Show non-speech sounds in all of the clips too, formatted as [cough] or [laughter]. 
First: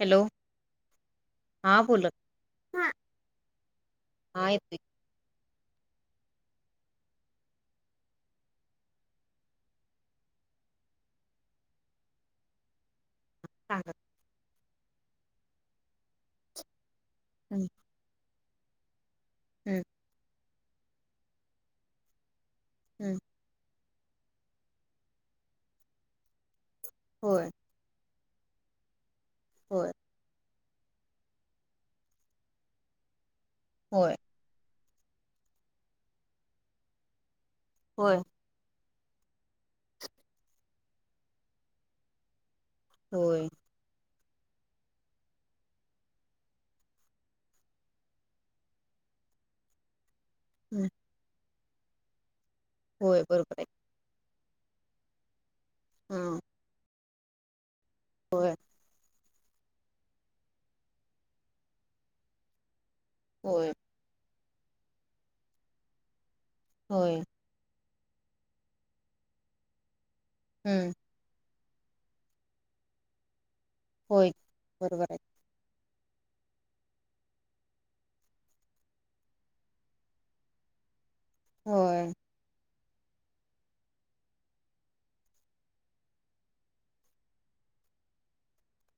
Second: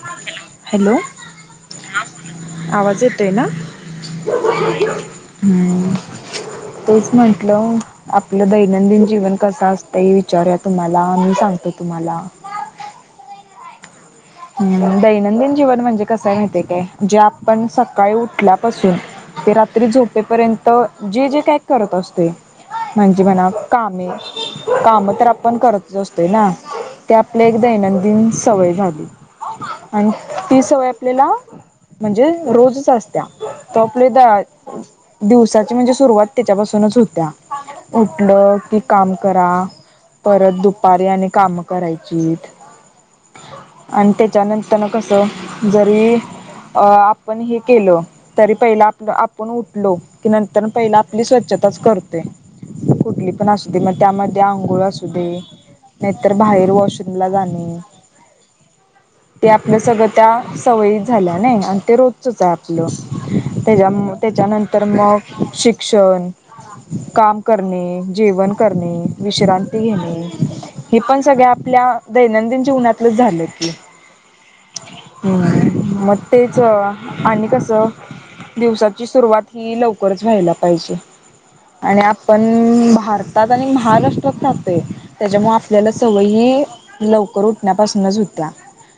Hello hello हा बोलत आवाज येत आहे ना... हा येतोय हम्म तेच म्हटलं आपलं दैनंदिन जीवन कस असतंय विचारुया तुम्हाला मी सांगतो. तुम्हाला.. सांगा. हम दैनंदिन जीवन म्हणजे कस माहिती काय? जे हम्म आपण सकाळी उठल्या.. पासून.. ते हम्म रात्री झोपेपर्यंत.. तर जे जे काय करत असतोय. हम्म म्हणजी म्हणा.... कामे काम तर आपण करत असतोय ना. ते आपलं होय एकदा दैनंदिन... सवय झाली. होय आणि... ती सवय आपल्याला म्हणजे रोजच असतीया. टोपलीत होय धरायची दिवसाची म्हणजे सुरुवात त्याच्यापासूनच होतिया होय उठलं कि.. काम करा परत दुपारी आणि कामं करायची होय. आणि त्याच्यानंतर कसं जरी अ आपण हे केलं तरी पहिला आपलं आपण उठलो की नंतर हम्म पहिला आपली स्वच्छ ताच करतोये. होय कुठली पण बरोबर आहे अस मग त्यामध्ये त्या अंघोळ असू दे नाही तर ह बाहेर वॉश लगण ये. होय. ते आपलं सगळं त्या सवयीत झाल्या नाही आणि ते रोजचच आहे आपलं होय ते जम त्याच्यानंतर मग शिक्षण होय काम करणे जेवण करणे विश्रांती घेणे हम्म हे पण सगळ्या आपल्या दैनंदिन जीवनातलंच झालं की होय बरोबर आहे हम्म मग तेच आणि कसं दिवसाची सुरुवात ही लवकरच व्हायला पाहिजे आणि होय आपण भारतात आणि महाराष्ट्रात राहतो त्याच्यामुंळ आपल्याला सवयी ही लवकर उठण्यापासूनच होत त्या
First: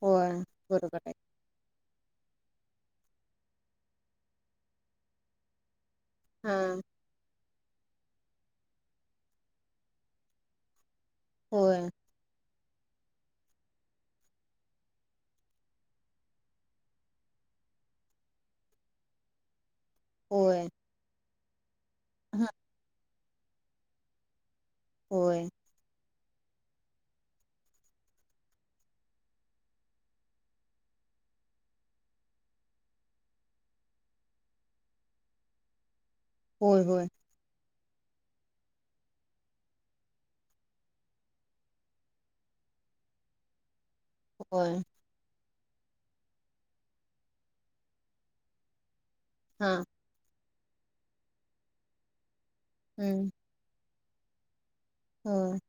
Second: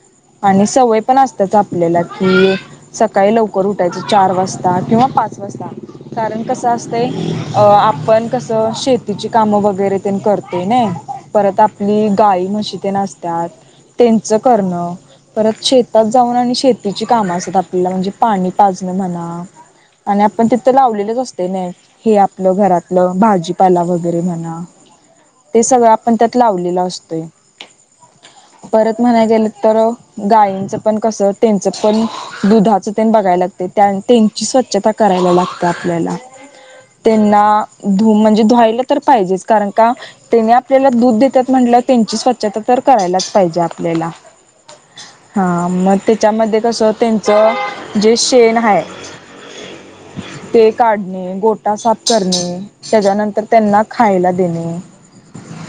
होय आणि बरोबर सवय आहे पण असत्या आपल्याला कि सकाळी लवकर उठायचं चार वाजता किंवा पाच वाजता कारण हा कसं असतय अ आपण कसं शेतीची कामं वगैरे ते करतो नइ परत होय आपली गाई म्हशी तेन असत्यात त्यांच करणं परत शेतात जाऊन आणि शेतीची काम असत आपल्याला म्हणजे पाणी पाजणं म्हणा आणि आपण होय तिथं लावलेलंच अस तेने. हे हा आपलं घरातलं भाज भाजीपाला वगैरे म्हणा होय ते सगळ- पण त्यात लावलेला असतोय परत म्हणाय गेलं तर गायींचं पण कस त्यांच पण दुधाच ते बघायला लागते त्यांची स्वच्छता करायला लागते आपल्याला होय होय त्यांना धु म्हणजे धुवायला तर पाहिजेच कारण का त्यांनी आपल्याला दूध देतात म्हटलं त्यांची स्वच्छता तर करायलाच करायलाच ला होय हा मग त्याच्यामध्ये कसं त्यांच जे शेण हाय हा ते काढणे गोटा साफ करणे त्याच्यानंतर त्यांना खायला देणे होम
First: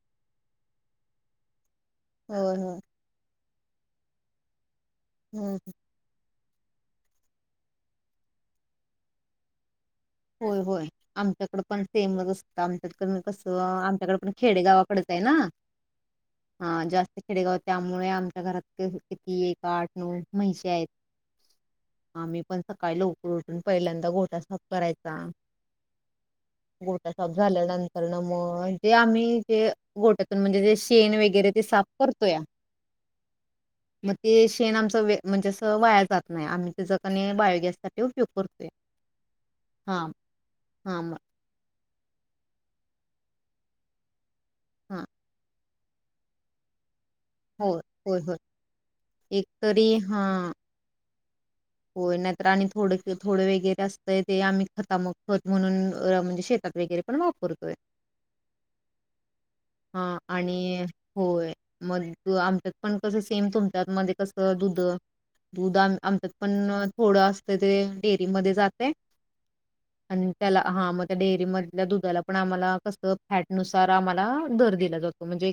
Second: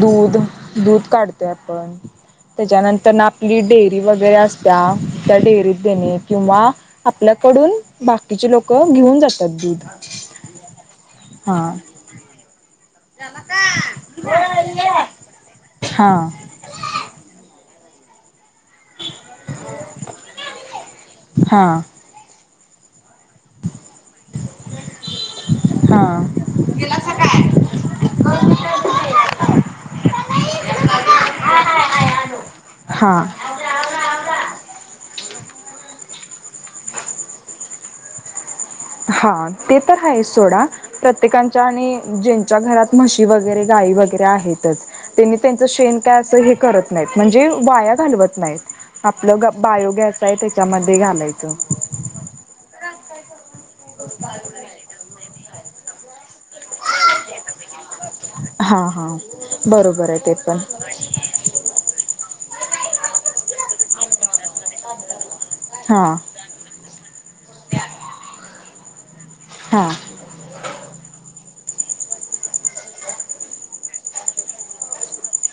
दूध दूध काढते आपण होय होय त्याच्यानंतर ना डेअरी वगैरे अस त्या हम्म डेअरीत कनि किंवा आपल्याकडून बाकीचे लोक घेऊन जातात दूध होय होय आमच्याकड हा पण सेम असतं म कसं आमच्याकडे पण हा खेडेगावाकडेच आहे ना हा हा जास्त खेडेगावात त्यामुळे आमच्या घरात किती एक आठ नऊ महिसे आहेत आम्ही पण स काय लवकर उठून पहिल्यांदा घोटा करायचा गोटा साप हा झाल्यानंतर ना मग जे आम्ही जे गोट्यातून म्हणजे ते शेण वगैरे ते साफ करतो या हा मग ते शेण आमचा व म्हणजे अस वाया जात नाही आम्ही ते जगने बायोगॅस साठी उपयोग करतोय हा ते तर हा आहे सोडा हा मग प्रत्येकच्या आणि ज्यांच्या घरात म्हशी वगैरे गाय वगैरे आहेत.. हा त्यांनी शेण काय असं हे करत.. म्हणजे होय वाया होय होय घालवत नाहीत आपलं एक बायोगॅस आहे त्याच्यामध्ये घालायच. तर हो नाहीत आणि थोड थोडे वेग. अस ते आम्ही खतामक म्हणून म्हणजे शेतात वगैरे पण वापरतोय. हा हा बरोबर हां आहे ते आणि पण होय. मग आमच्यात पण कसं सेम तुमच्यात मध्ये कसं दुध. हा [unintelligible] पन.. थोडं असत ते डेअरी मध्ये जाते. हा आणि त्याला... हा मग त्या डेअरी मधल्या दुधाला पण आम्हाला कसं फॅटनुसार आम्हाला दर दिला जातो म्हणजे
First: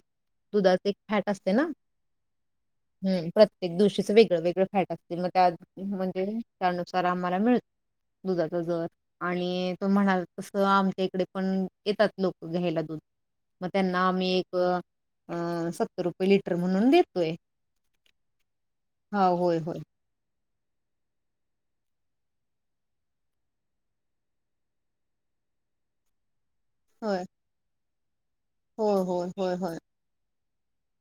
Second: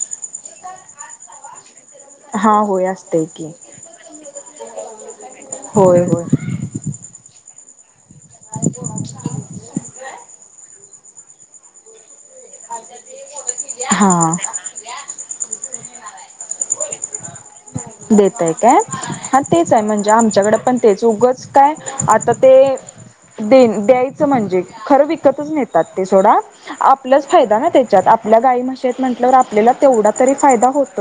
दुधाच एक फॅट असते ना.. हा होय असतय हम्म की प्रत्येक दिवशीच वेगळं वेगळं फॅट असतील मग त्या.. होय म्हणजे होय त्यानुसार आम्हाला.. मिळ.. [unintelligible] दुधाचा दर आणि तो म्हणाल तस आम [unintelligible] पण येतात लोक.. घ्यायला दूध मग त्यांना आम्ही हा एक अ सत्तर रुपये लिटर म्हणून देतोय देतय हा काय होय तेच होय म्हणजे आमच्याकडं पण त्याच उगच काय आता ते देईन द्यायचं म्हणजे खर विकतच नेतात ते सोडा.. होय आपलाच फायदा ना ते.. जत आप [unintelligible] आपल्या गाई म्हशीयेत होय होय म्हंटल्यावर होय आपल्याला होय तेवढा तरी.. फायदा होत..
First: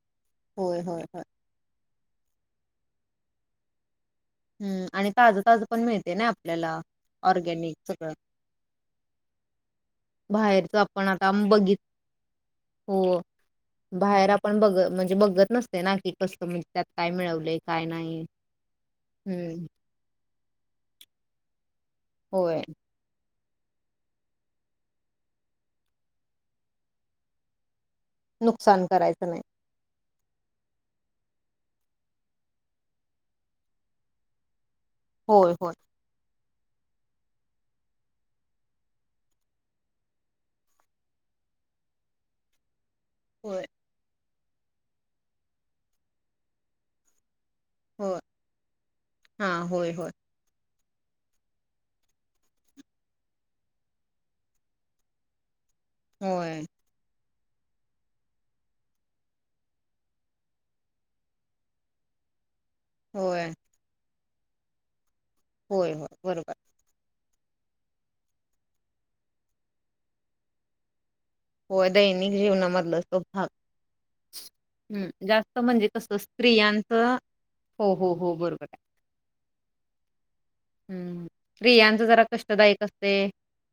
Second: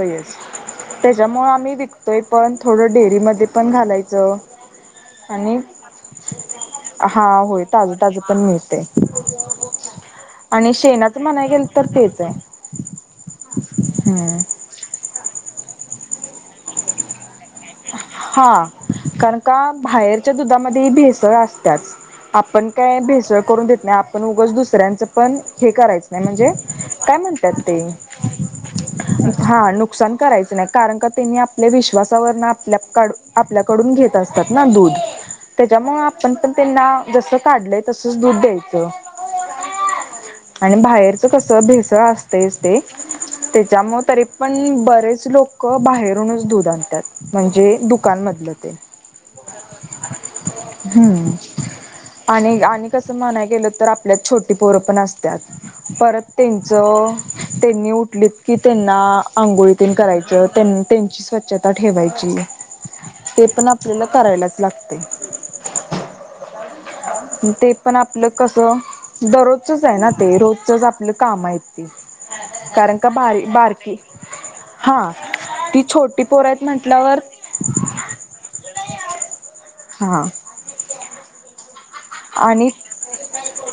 होय होय होय त्याच्यामुळे आम्ही तोय पण थोडं डेअरी मध्ये पण घालाय हम् आणि ताज ताज पण मिळते ना आपल्याला हा होय ऑर्गॅनिक ताजं सगळं ताजं पण मिळते बाहेरच.. आणि पण शेणाचं आता म्हणाय गेल बघित तर तेच आहे हो बाहेर हम्म आपण बघ म्हणजे.. बघत नसते ना की कस म्हणजे त्यात काय मिळवलय. हा कारण का बाहेर च्या दुधामध्ये भेसळ असत्यात होय आपण काय भेसळ करून देत नाही आपण उगच दुसऱ्यांचं पण हे करायचं नाही म्हणजे काय म्हणत्यात ते नुकसान करायचं नाही करायच नाही कारण का त्यांनी आपल्या विश्वासावर ना लेपर्कड [unintelligible] आपल्याकडून घेत असतात ना दूध होय होय. त्याच्यामुळ आपण पण त्यांना जस काढलंय तसच दूध द्यायचं आणि बाहेरच कस भेसळ असतय ते ते होय जाम्मो तरी प [unintelligible] पण बरेच लोकं बाहेरूनच दधू आणतात. म्हणजे होय दुकानमधलं ते हा होय होय हम्म आणि आणि कसं म्हणाय गेलं तर आपल्यात छोटी पोरं पण असत्याात. परत होय त्यांचं त्यांनी उठलीत की त्यांना आंघोळीतीन करायच त्यांची स्वच्छता ठेवायची. तेे होय पण आपल्याला करायलाच लागते. होय हो बरोबर ते पण आपलं कस दररोजच आहे ना ते रोजचच आप काम आहे ती होय दैनिक कारण जीवनामधला का तो बारी भाग बारथी हा ती छोटी पोर येत. त्यांच हो हो हो बरोबर ये हा हम्म स्त्रियांच जरा आणि कष्टदायीक असते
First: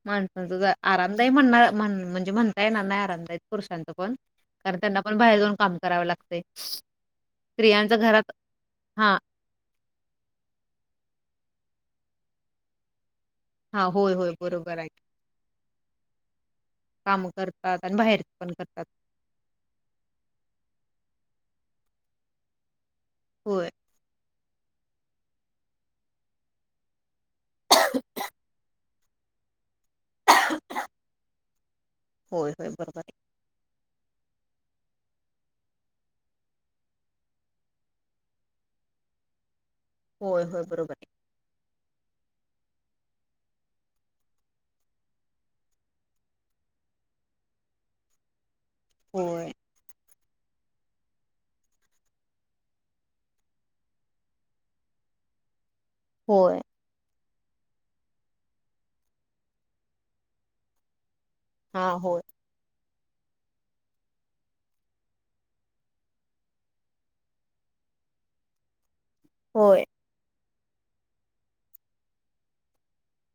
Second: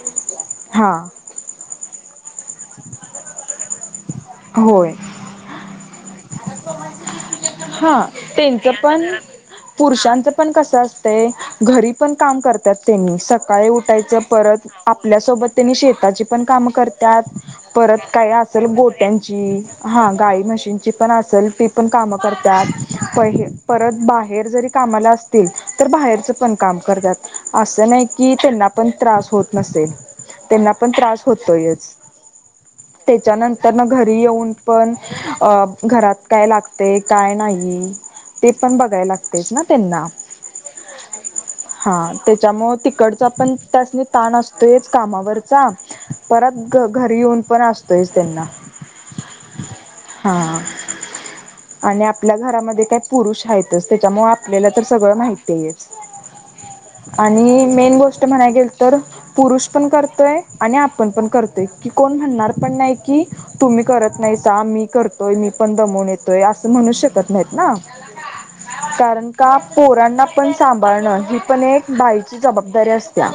माणसांच ज हा आरामदायी म्हण म्हण म्हणजकी म्हणता येणार नाय [unintelligible] पण कारण होय त्यांना पण बाहेर जाऊन काम [unintelligible] लागते स्त्रियांच हा घरात त्यांच पण हा पुरुषांचं पण कसं असतये घरी पण काम करतात त्यांनी स काळी हा उठायच होय होय परत बरोबर आहे आपल्यासोबत त्यांनी शेताची पण काम करत्यात काम करतात आणि परत बाहेर काय पण असल करतात गोठ्यांची हा गाय म्हशीनची असल ती पण काम करतात. होय परत बाहेर जरी कामाला असतील तर बाहेरच पण काम करतात. असं नाही की त्यांना पण त्रास होत नसेल. त्यांना पण त्रास होतोय होय होय बरोबर आहे त्याच्यानंतर घरी येऊन. पण घरात काय लागते काय नाही ते पण बघाय लागतेच ना. त्यांना होय होय बरोबर आहे. हा त्याच्यामु तिकडचा पण त्याने ताण असतोयच. कामावरचा परत घ घरी येऊन पण असतोय. त्यांना होय. हा. आणि आपल्या घरामध्ये काही पुरुष आहेतच त्याच्यामुळे आपल्याला तर सगळं माहिती आहेच. होय. आणि मेन गोष्ट म्हणाय गेल तर पुरुष पण करतोय. आणि आपण पण कर की हा कोण होय. म्हणणार पण नाही. की तुम्ही करत नाहीसा आम्ही करतोय मी. पण दमून येतोय अस म्हणू शकत नाही ना. कारण का होय. पोरांना. पण सांभाळण ही पण एक बाईची जबाबदारी असत्या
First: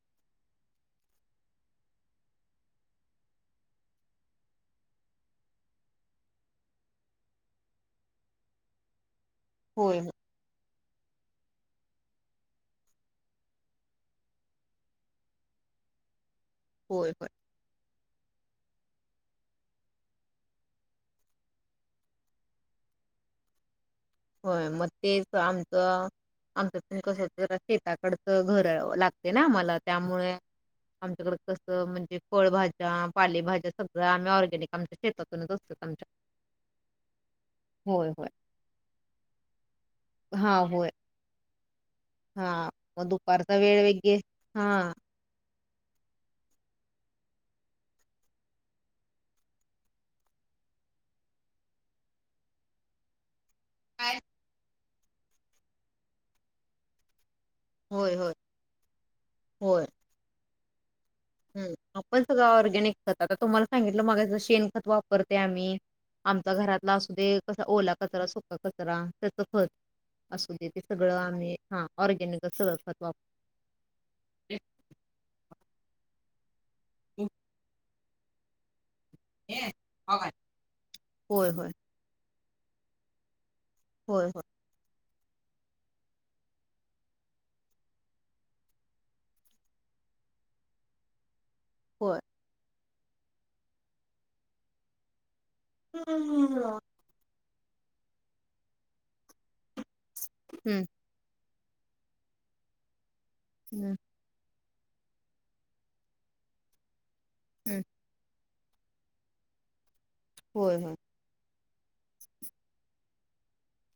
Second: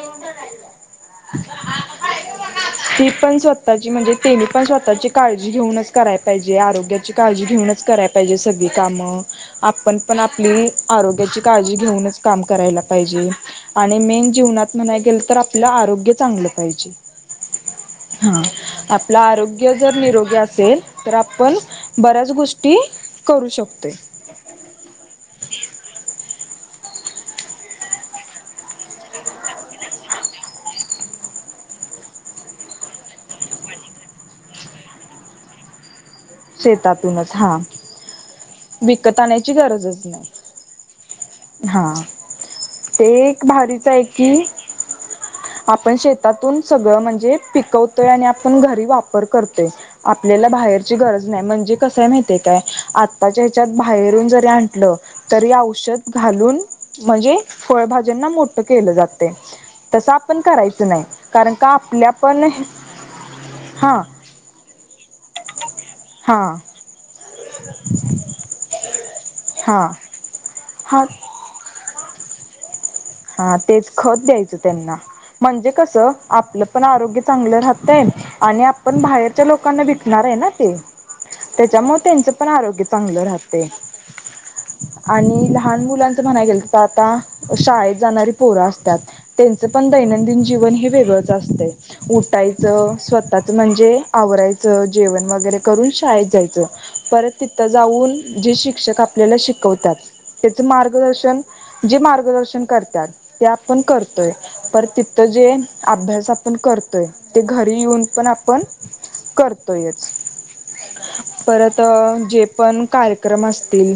ती पण स्वतःची म्हणजे तेनी पण स्वतःची काळजी घेऊनच करायला पाहिजे आरोग्याची. काळजी घेऊनच कराय पाहिजे सगळी कामं. आपण होय होय पण आपली. आरोग्याची काळजी घेऊनच काम करायला पाहिजे आणि मेन जीवनात म्हणाय गेल तर आपलं आरोग्य चांगलं. पाहिजे. होय होय हा आपलं आरोग्य जर निरोगी असेल तर आपण. बऱ्याच गोष्टी करू शकतोय. होय मग तेच आमच आमच पण कस शेताकडचं घर लागते ना आम्हाला त्यामुळे आमच्याकड कसं म्हणजे फळभाज्या पालेभाज्या सगळं आम्ही ऑर्गॅनिक आमच्या शेतातूनच असत. शेतातूनच हा. होय होय विकत आणायची गरजच नाही. हा होय हा हा म ते एक दुपारचा वेळ भारीच आहे वेगे की हा... आपण शेतातून सगळं म्हणजे पिकवतोय आणि आपण घरी वापर करतोय आपल्याला बाहेरची गरज. म्हणजे कसयं माहितेय काय आ... काय बाहेरून जरी आणलं. तरी औषध घालून म्हणजे. होय फळभाज्यांना होय मोठं केलं जातय. होय. तसं आपण करायचं. च नाही. कारण का हम्म, आपल्या आपण सगळं पण ऑर्गॅनिक खत आता तुम्हाला हा सांगितलं मागा शेण खत. करते आम्ही हा आमचा घरातला असू दे. कसा ओला कचरा सुका कचरा. का? त्याचं खत हा असू दे ते हा सगळं आम्ही हा ऑरगॅनिकचं सगळं खत घालतो. हा तेच खत द्यायचं त्यांना म्हणजे कसं च आपलं. पण आरोग्य चांगलं राहत. तेण आणि आप. पण बाहेरच्या लोकांना विकणार आहे ना ते होय होय त्याच्यामुळे त्यांच. पण आरोग्य चांगलं राहतंय होय होय. आणि लहान मुलांच म्हणायं गेल तर आता शाळेत. [inaudible] पोरं असत्यात त्यांच पण दैनंदिन जीवन हे वेगळं असं असतंय होय. उटायचं स्वतःच म्हणजे आवरायचं जेवण वगैरे करून शाळेत जायचं हम्म परत तिथं जाऊन जे शिक्षक आपल्याला शिकवत त्याच हम्म मार्गदर्शन जे मार्गदर्शन करत त्यातं ते आपण करतोय परत तिथं जे अभ्यास आपण करतोय ते घरी हम्म येऊन पण आप पण करतोयंच होय होय परत जे पण कार्यक्रम असतील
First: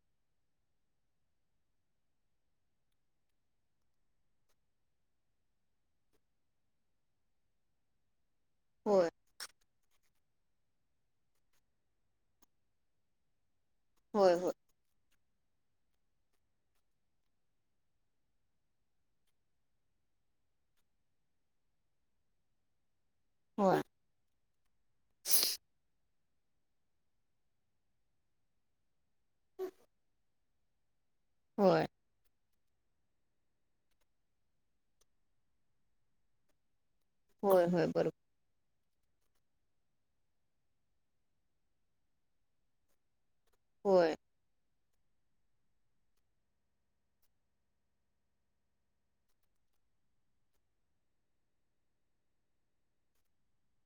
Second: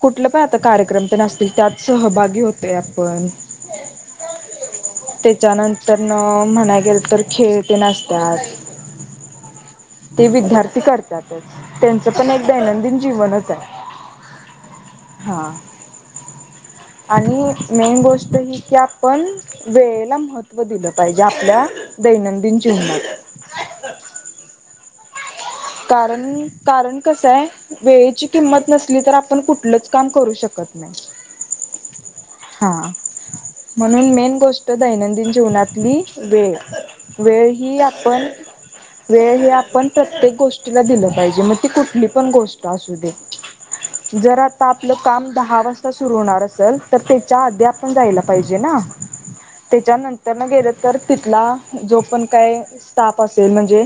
कुठलं पण आता कार्यक्रम तेण असतील त्यात सहभागी होतयं आपण पण त्याच्यानंतर न म्हणायं गेलं तर खेळ तेण असतात होय ते विद्यार्थी करत्यातचं त्यांचं पण एक दैनंदिन जीवनच आहे. होय होय हा आणि मेन गोष्ट ही की आपण वेळेला महत्त्व दिलं पाहिजे आपल्या दैनंदिन जीवनात‍‍ होय [unintelligible] कारण कारण कसं आहे वेळेची किंमत नसली तर आपल्या आपण कुठलंच काम करू शकतं शकतं नाही होय हा म्हणून मेन गोष्ट दैनंदिन जीवनातली वेळ वेळ होय ही होय बरोबर आपण वेळ हही आपण प्रत्येक गोष्टीला दिलं पाहिजे मग ती कुठली पण गोष्ट असू दे होय जरा त आपलं काम दहा वाजता सुरू होणार असेल तर त्याच्या आधी आपण जायला पाहिजे ना त्याच्यानंतर न गेलं तर तिथला जो पण काय स्टाफ असेल म्हणजे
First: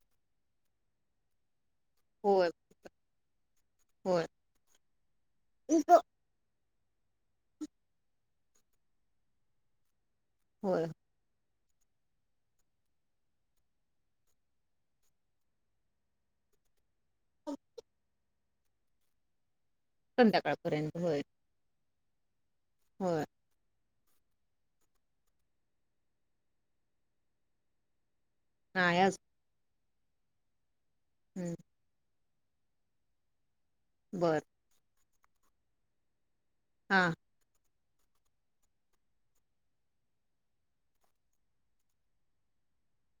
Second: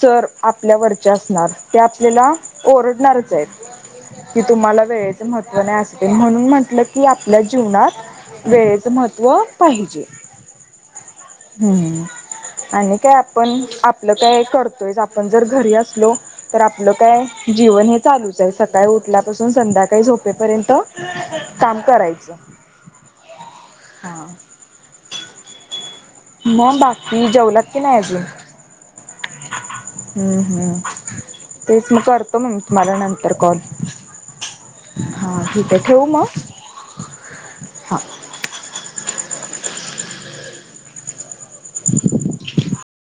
सर आपल्यावरचे असणार ते आपल्याला होय ओरडणारच आहेत होय की तुम्हाला वेळेच महत्त्व नाही असते म्हणून म्हटलं कि आपल्या जीवनात वेळेचं महत्त्व पाहिजे होय हम् आणि काय आपण आपलं काय करतोय आप आपण जर घरी असलो तर आपलं काय जीवन हे चालूच आहे सकाळी उठल्यापासून संध्याकाळी काही झोपेपर्यंत संध्याकाळपर्यंत काम करायचं अच्छ हो हा मग बाकी जेवलात की नाही अजून नाही अजून हम्म हम्म ते इन करर स् मरनंतर कॉल बरं हा ठिकाय ठेवू मग हा हा [inaudible]